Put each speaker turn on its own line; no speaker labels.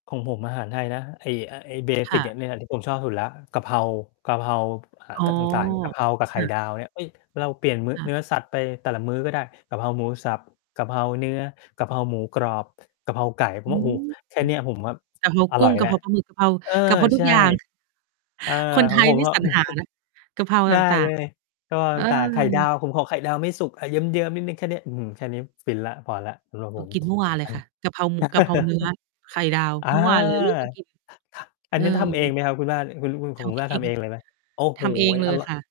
ของผมอาหารไทยนะ ไอ้ อะ ไอ้ เบ
ค
สิ
่
ก อ
ะ
ะเนี่ยแหละผมชอบสุดแล้ว กะเพรา กะเพรา อะ
อ๋อ
ตาง ต่าง ๆ กะเพรากับไ
ค
ข่
่ะ
ดาวเนี่ย เอ้ย เราเปลี่ยนมื้อ
ค่
เน
ะ
ื้อสัตว์ไปแต่ละมื้อก็ได้ กะเพราหมูสับ กะเพราเนื้อ กะเพราหมูกรอบ กะเพราไก่ ผ
อ
ม
ื
ว่า โอ้โฮ
ม
แค่เนี้ย ผมแบบ
กะเพรา
อ
กุ
ร่
้
อ
ง
ย
ก
แ
ะ
ล
เ
้ว
พราปลาหมึก กะเพรา
เออ
กะเพราทุ
ใช
ก
่
อย่าง
เออ
คนไ
ข
ท
อง
ย
ผม
นี่
ก็
สรรหานะ กะเพรา
ได
ต
้
่า
เล
ง
ย กะเพรา
ๆ เอ
ต่าง ๆ ไข่ดาว
อ
ผมขอไข่ดาวไม่สุกอะเยิ้ม ๆ นิดหนึ่งแค่เนี้ย อื้อฮือ แค่เนี้ยฟินแล้ว พอแล้ว สำหรับ
เร
ผ
า
ม
กินเมื่อวานเล
อ
ย
ัน
ค่ะ กะเพราหมึก กะเพราเนื้อ ไข่ดาว
อา
เมื่อวานเลย ลูกก็กิน
อั
เอ
น
อ
นี้ทำเองไหมครับ คุณบ้าน คุณ ล คุณ ขอ
ท
งคุณ
ำเ
บ
อ
้านท
ง
ำเองเลยไหม? โอ้โ
ท
ฮ
ำเองเล
อ
ย
ร่อ
ค
ย
่ะ